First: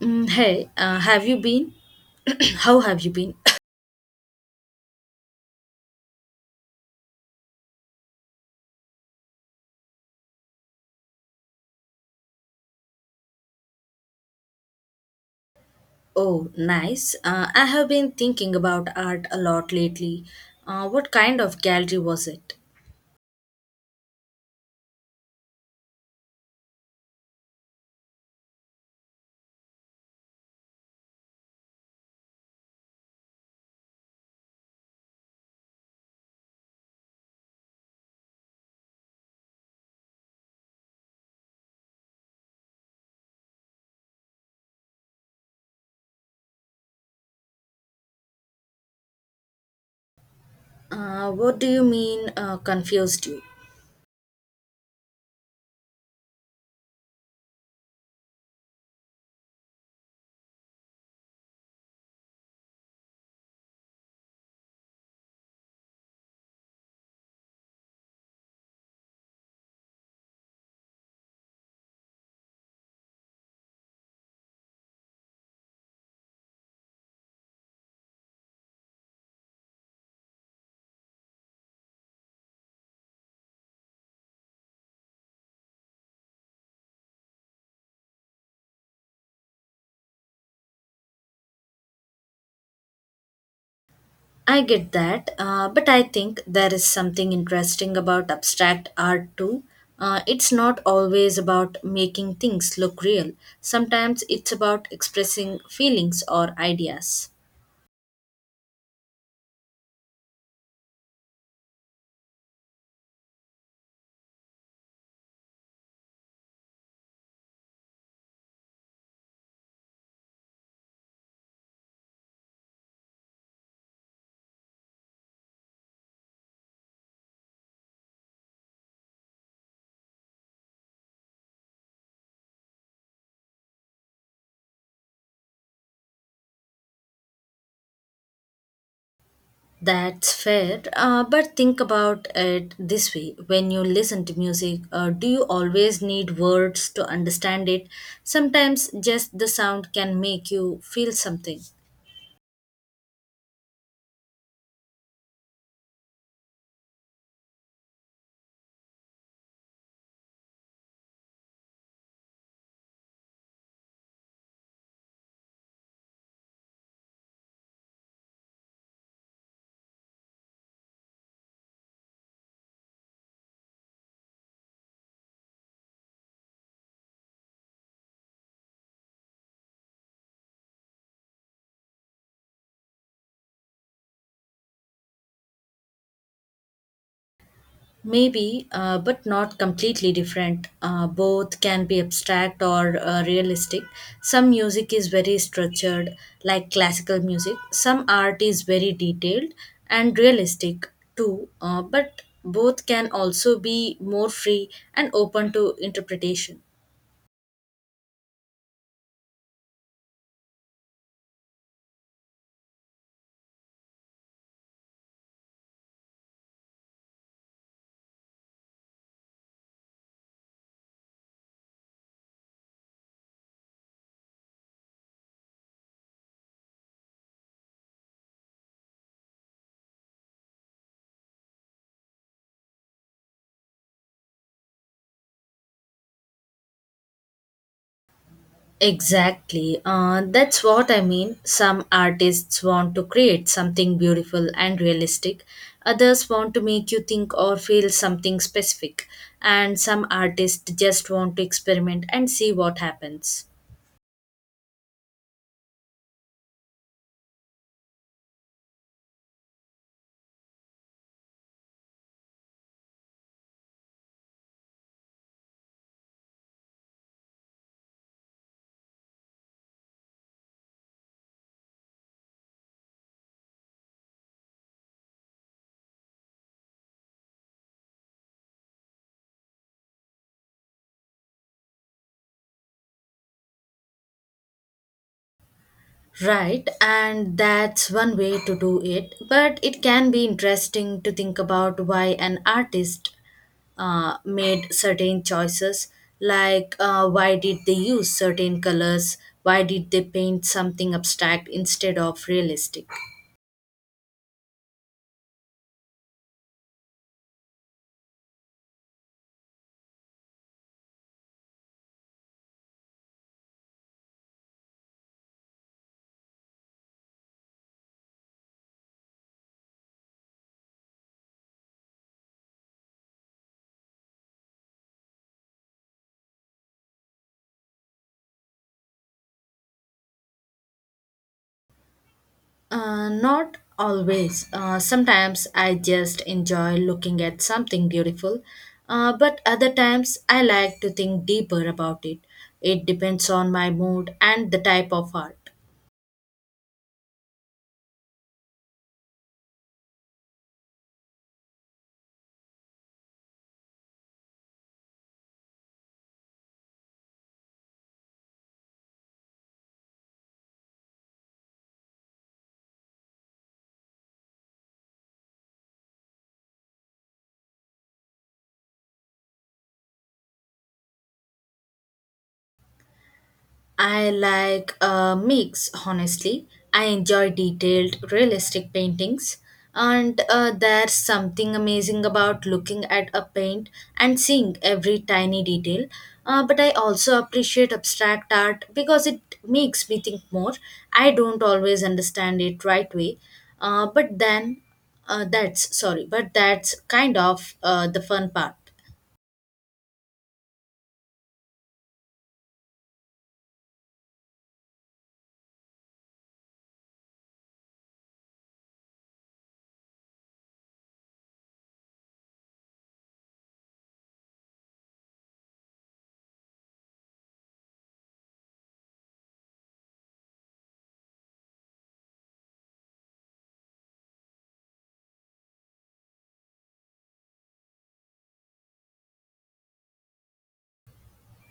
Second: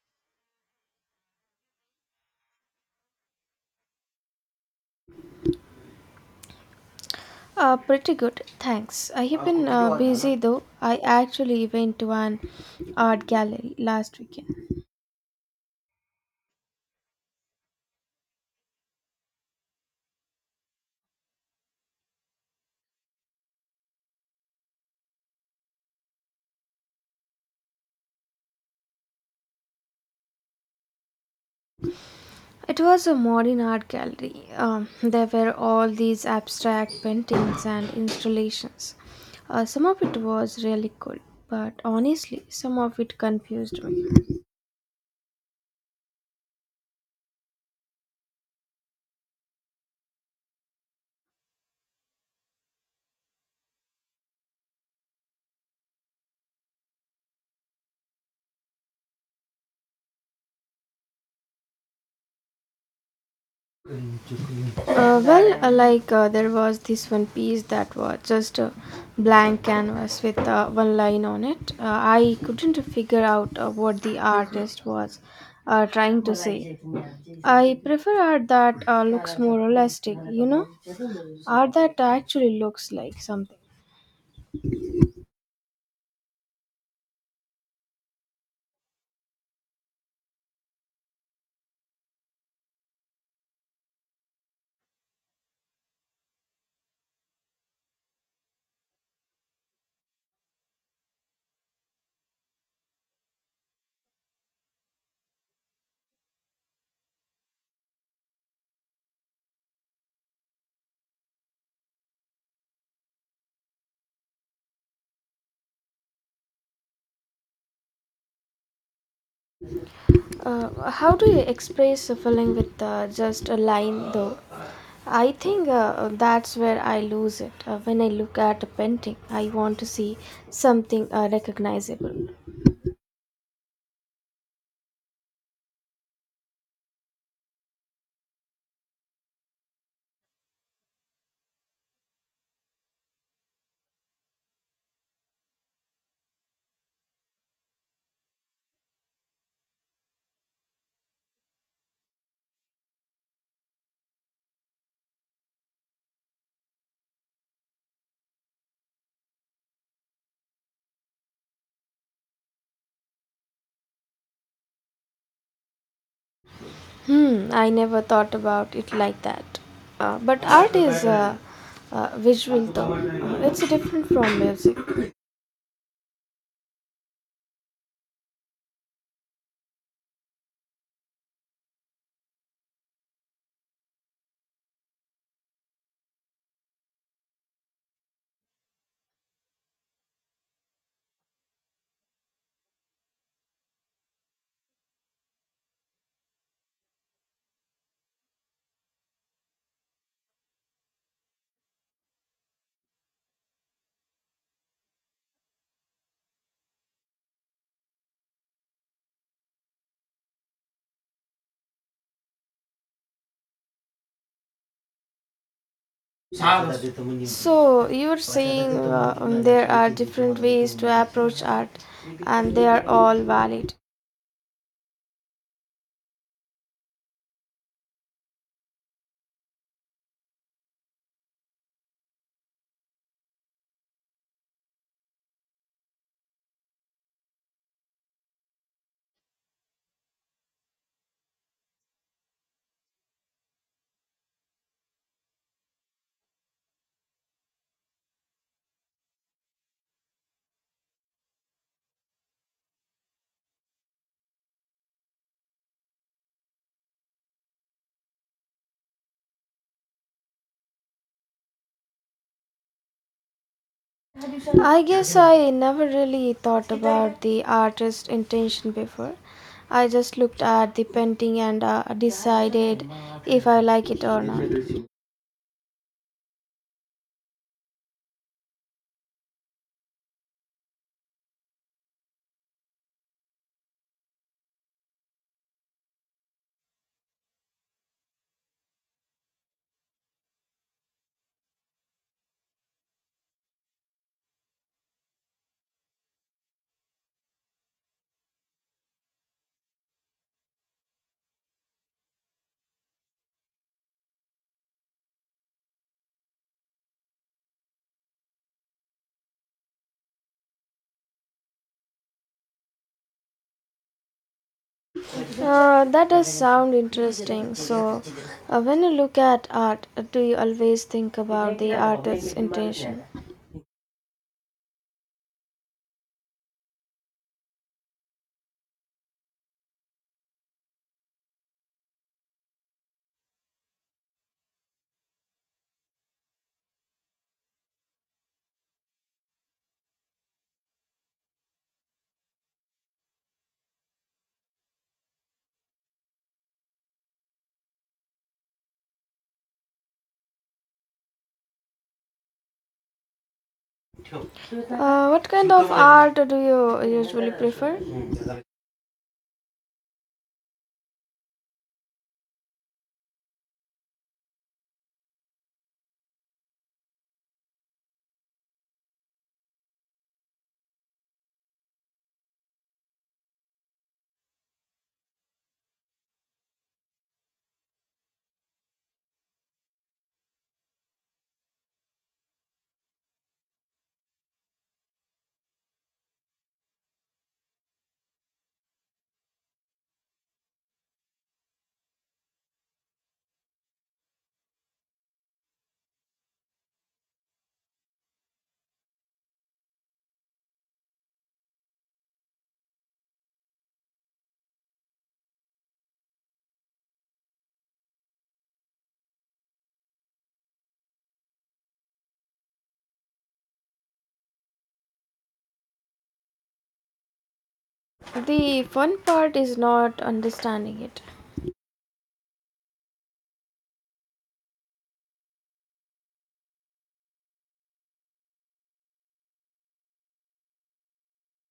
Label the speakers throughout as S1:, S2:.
S1: Have you been? How have you been?
S2: Pretty good, thanks. I have been busy though. I actually went to an art gallery last weekend.
S1: Oh, nice. I have been thinking about art a lot lately. What kind of gallery was it?
S2: It was a modern art gallery. There were all these abstract paintings and installations. Some of it was really cool, but honestly, some of it confused me.
S1: What do you mean, confused you?
S2: Well, like, there was this one piece that was just a blank canvas with one line on it. I couldn't figure out what the artist was trying to say. I prefer art that looks more realistic, you know, art that actually looks like something.
S1: I get that, but I think there is something interesting about abstract art too. It's not always about making things look real, sometimes it's about expressing feelings or ideas.
S2: How do you express a feeling with just a line, though? I think that's where I lose it. When I look at a painting, I want to see something recognizable.
S1: That's fair, but think about it this way. When you listen to music, do you always need words to understand it? Sometimes just the sound can make you feel something.
S2: Hmm, I never thought about it like that. But art is visual, though. It's different from music.
S1: Maybe, but not completely different. Both can be abstract or realistic. Some music is very structured, like classical music. Some art is very detailed and realistic too. But both can also be more free and open to interpretation.
S2: So you're saying there are different ways to approach art, and they are all valid.
S1: Exactly. That's what I mean. Some artists want to create something beautiful and realistic. Others want to make you think or feel something specific. And some artists just want to experiment and see what happens.
S2: I guess I never really thought about the artist's intention before. I just looked at the painting and decided if I like it or not.
S1: Right, and that's one way to do it. But it can be interesting to think about why an artist made certain choices, like why did they use certain colors, why did they paint something abstract instead of realistic?
S2: That does sound interesting. So, when you look at art, do you always think about the artist's intention?
S1: Not always. Sometimes I just enjoy looking at something beautiful, but other times I like to think deeper about it. It depends on my mood and the type of art.
S2: What kind of art do you usually prefer?
S1: I like a mix, honestly. I enjoy detailed, realistic paintings, and there's something amazing about looking at a paint and seeing every tiny detail. But I also appreciate abstract art because it makes me think more. I don't always understand it right way, but then that's sorry, but that's kind of the fun part.
S2: The fun part is not understanding it.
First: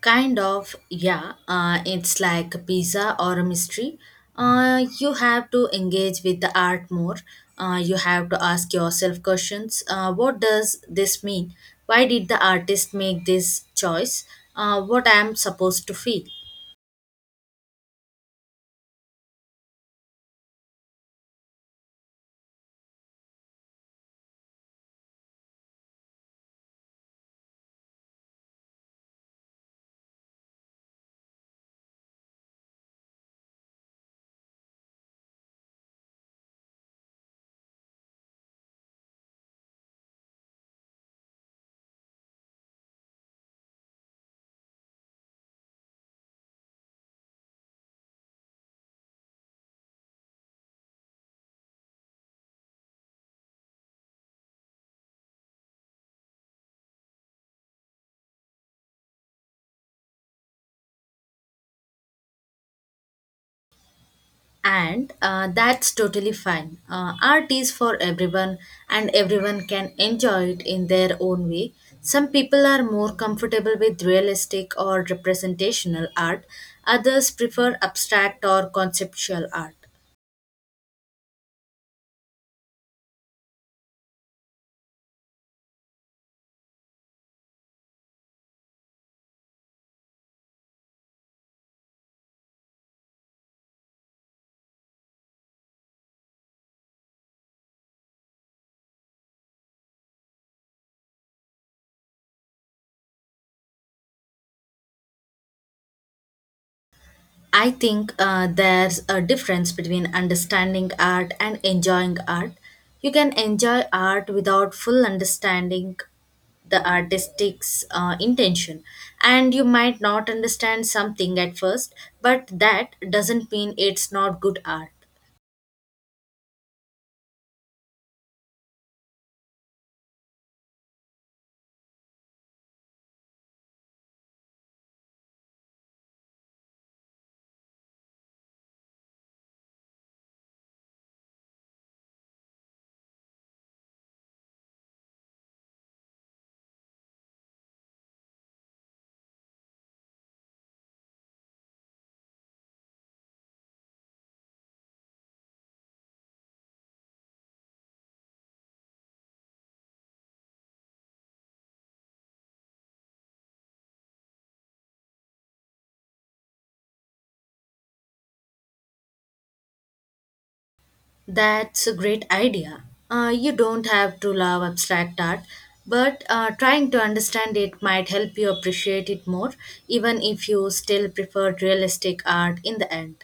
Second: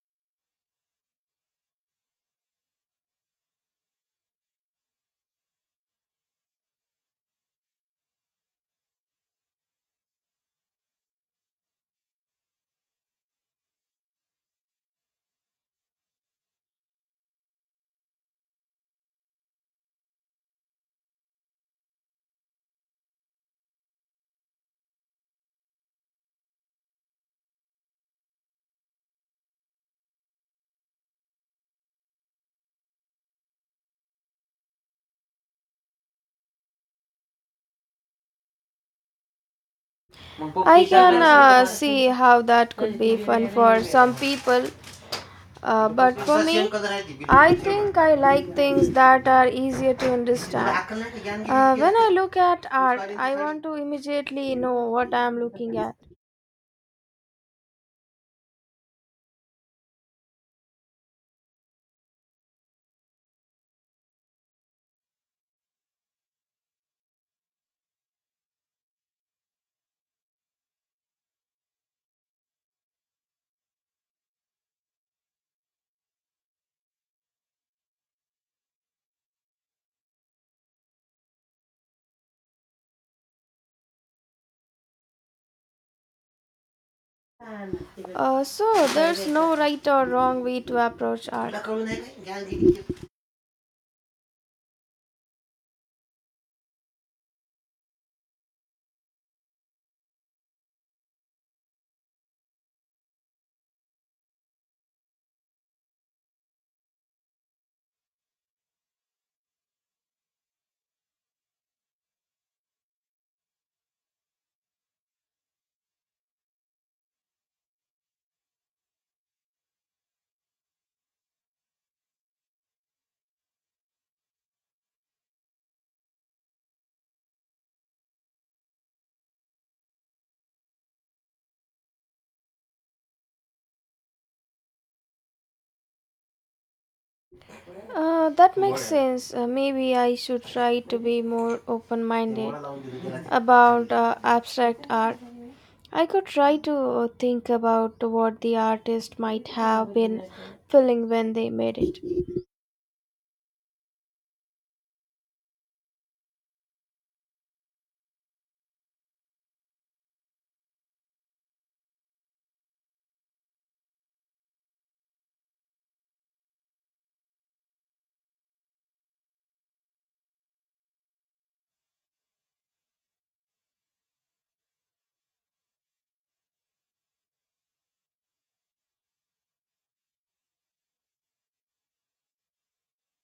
S1: Kind of, yeah. It's like a pizza or a mystery. You have to engage with the art more. You have to ask yourself questions. What does this mean? Why did the artist make this choice? What I am supposed to feel?
S2: I Cookies are can also. See how that could be fun for some people, but for me, I think I like things that are easier to understand. When I look at art, I want to immediately know what I am looking at.
S1: And that's totally fine. Art is for everyone, and everyone can enjoy it in their own way. Some people are more comfortable with realistic or representational art, others prefer abstract or conceptual art.
S2: So, there's no right or wrong way to approach art.
S1: I think there's a difference between understanding art and enjoying art. You can enjoy art without full understanding the artistic's intention, and you might not understand something at first, but that doesn't mean it's not good art.
S2: That makes sense. Maybe I should try to be more open minded about abstract art. I could try to think about what the artist might have been feeling when they made it.
S1: That's a great idea. You don't have to love abstract art, but trying to understand it might help you appreciate it more, even if you still prefer realistic art in the end.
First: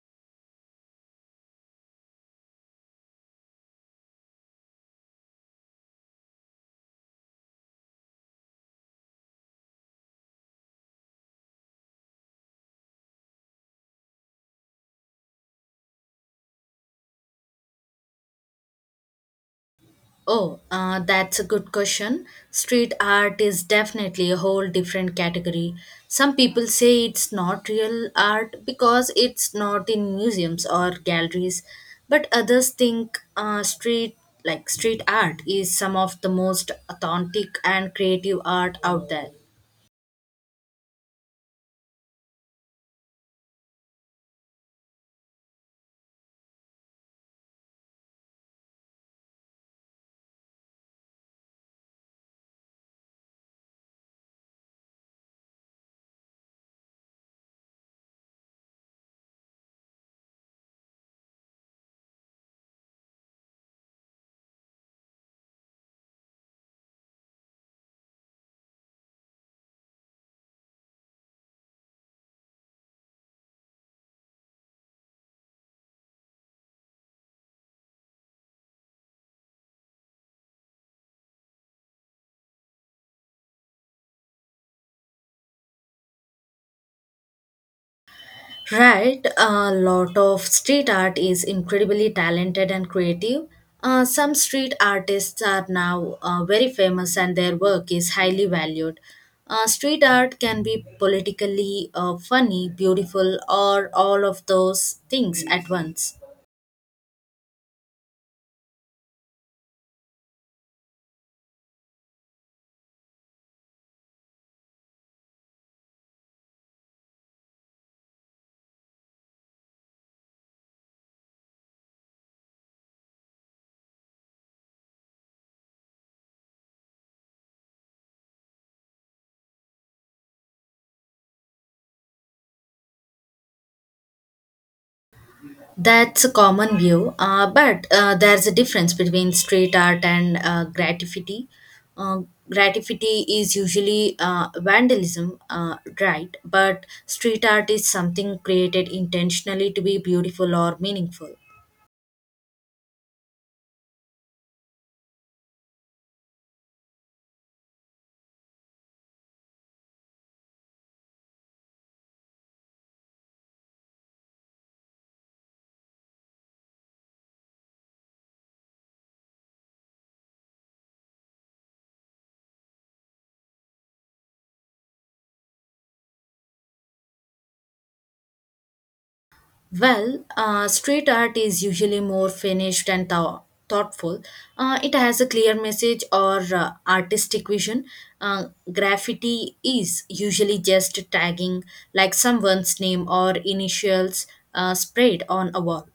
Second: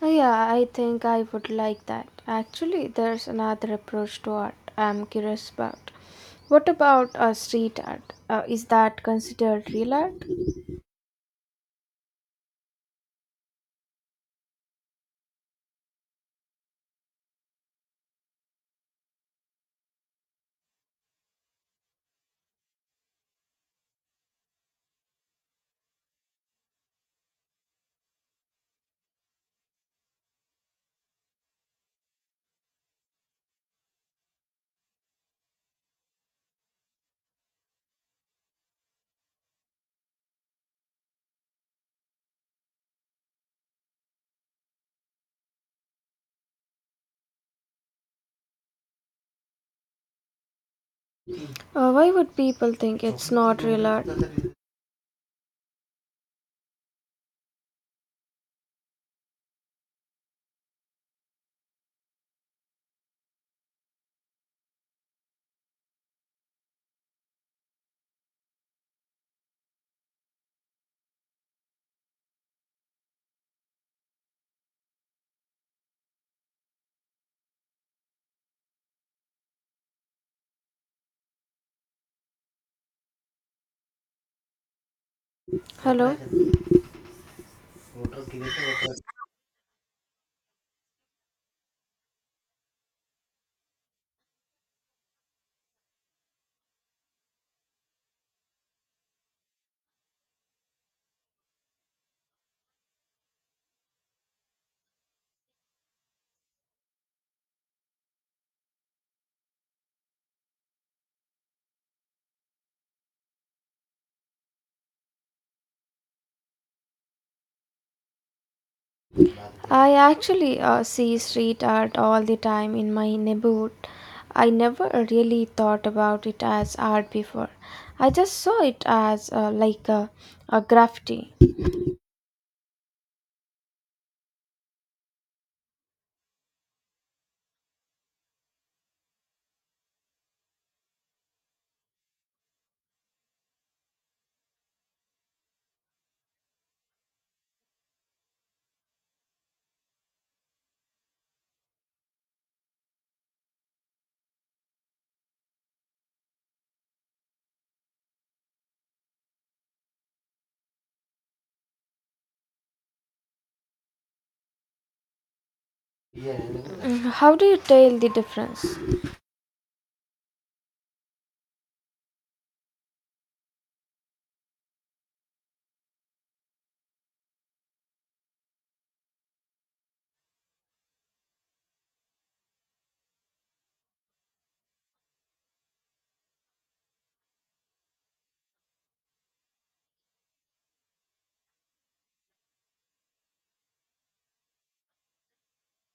S2: Oh, yeah, I think I would like that. Actually, there's another approach to art I'm curious about. What about street art? Is that considered real art?
S1: Oh, that's a good question. Street art is definitely a whole different category. Some people say it's not real art because it's not in museums or galleries, but others think street like street art is some of the most authentic and creative art out there.
S2: Why would people think it's not real art? Hello?
S1: Right, a lot of street art is incredibly talented and creative. Some street artists are now very famous and their work is highly valued. Street art can be politically funny, beautiful, or all of those things at once.
S2: I actually see street art all the time in my neighborhood. I never really thought about it as art before. I just saw it as a graffiti.
S1: That's a common view, but there's a difference between street art and graffiti. Uh, Graffiti is usually vandalism, right? But street art is something created intentionally to be beautiful or meaningful.
S2: Mm, how do you tell the difference?
S1: Well, street art is usually more finished and thoughtful. It has a clear message or artistic vision. Uh, Graffiti is usually just tagging, like someone's name or initials sprayed on a wall.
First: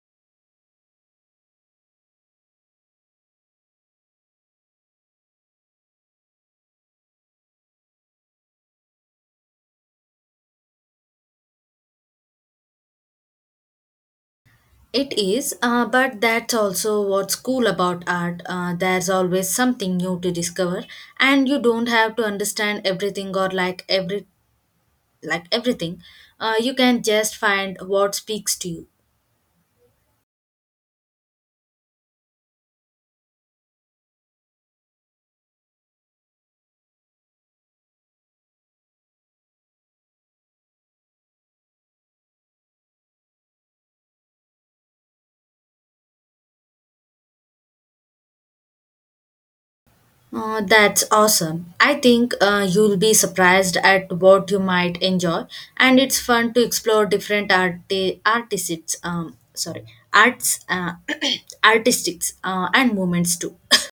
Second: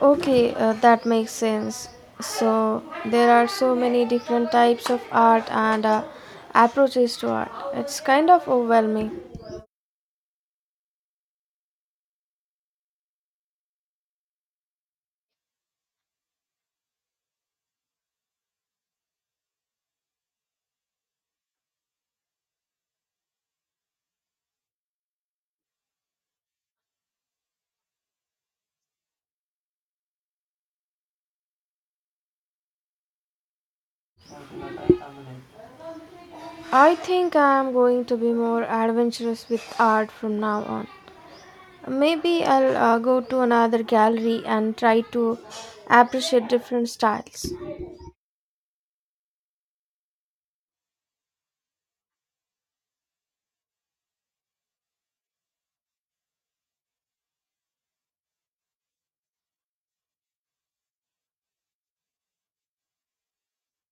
S2: Okay, that makes sense. So there are so many different types of art and approaches to art. It's kind of overwhelming.
S1: It is, but that's also what's cool about art. There's always something new to discover, and you don't have to understand everything or like everything. You can just find what speaks to you.
S2: I think I am going to be more adventurous with art from now on. Maybe I'll go to another gallery and try to appreciate different styles.
S1: That's awesome. I think you'll be surprised at what you might enjoy, and it's fun to explore different artists. Sorry, arts, artistics, and movements too.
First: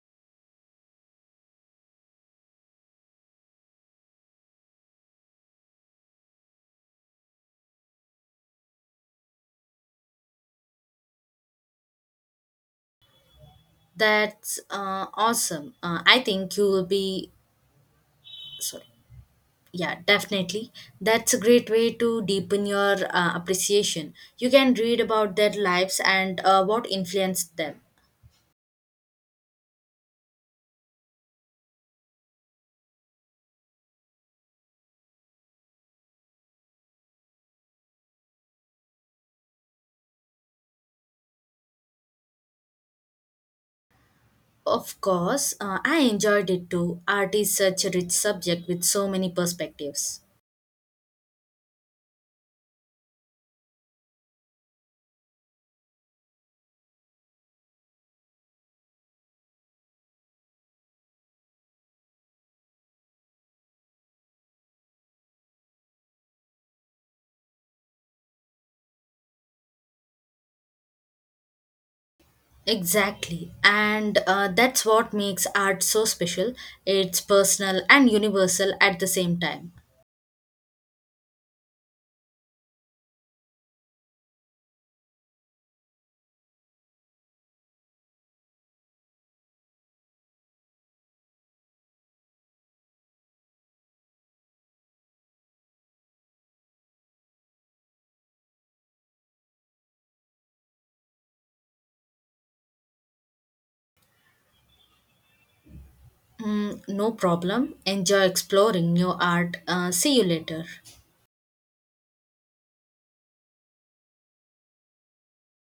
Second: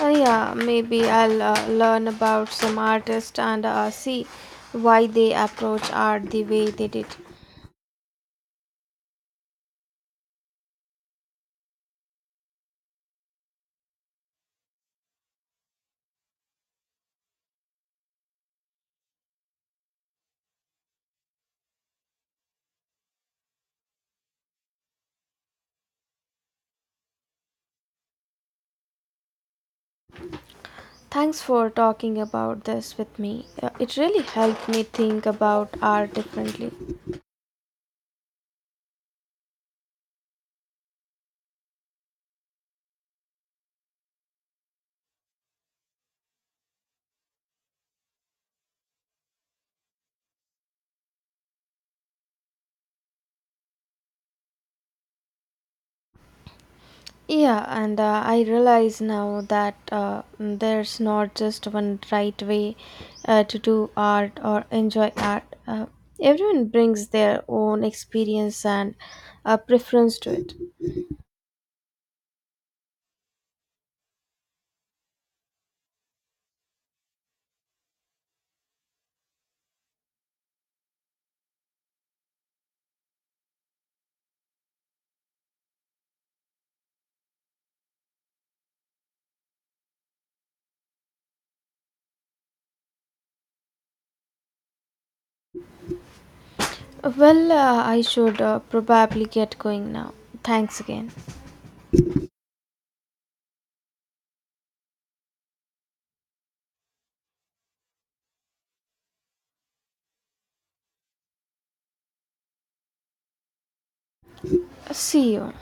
S2: Yeah, maybe I'll learn about some artists and see why they approach art the way they did.
S1: That's awesome. I think you will be sorry. Yeah, definitely. That's a great way to deepen your appreciation. You can read about their lives and what influenced them.
S2: Thanks for talking about this with me. It really helped me think about art differently.
S1: Of course, I enjoyed it too. Art is such a rich subject with so many perspectives.
S2: Yeah, and I realize now that there's not just one right way to do art or enjoy art. Everyone brings their own experience and preference to it.
S1: Exactly, and that's what makes art so special. It's personal and universal at the same time.
S2: Well, I should probably get going now. Thanks again.
S1: Mm, no problem. Enjoy exploring new art. See you later.
S2: See you.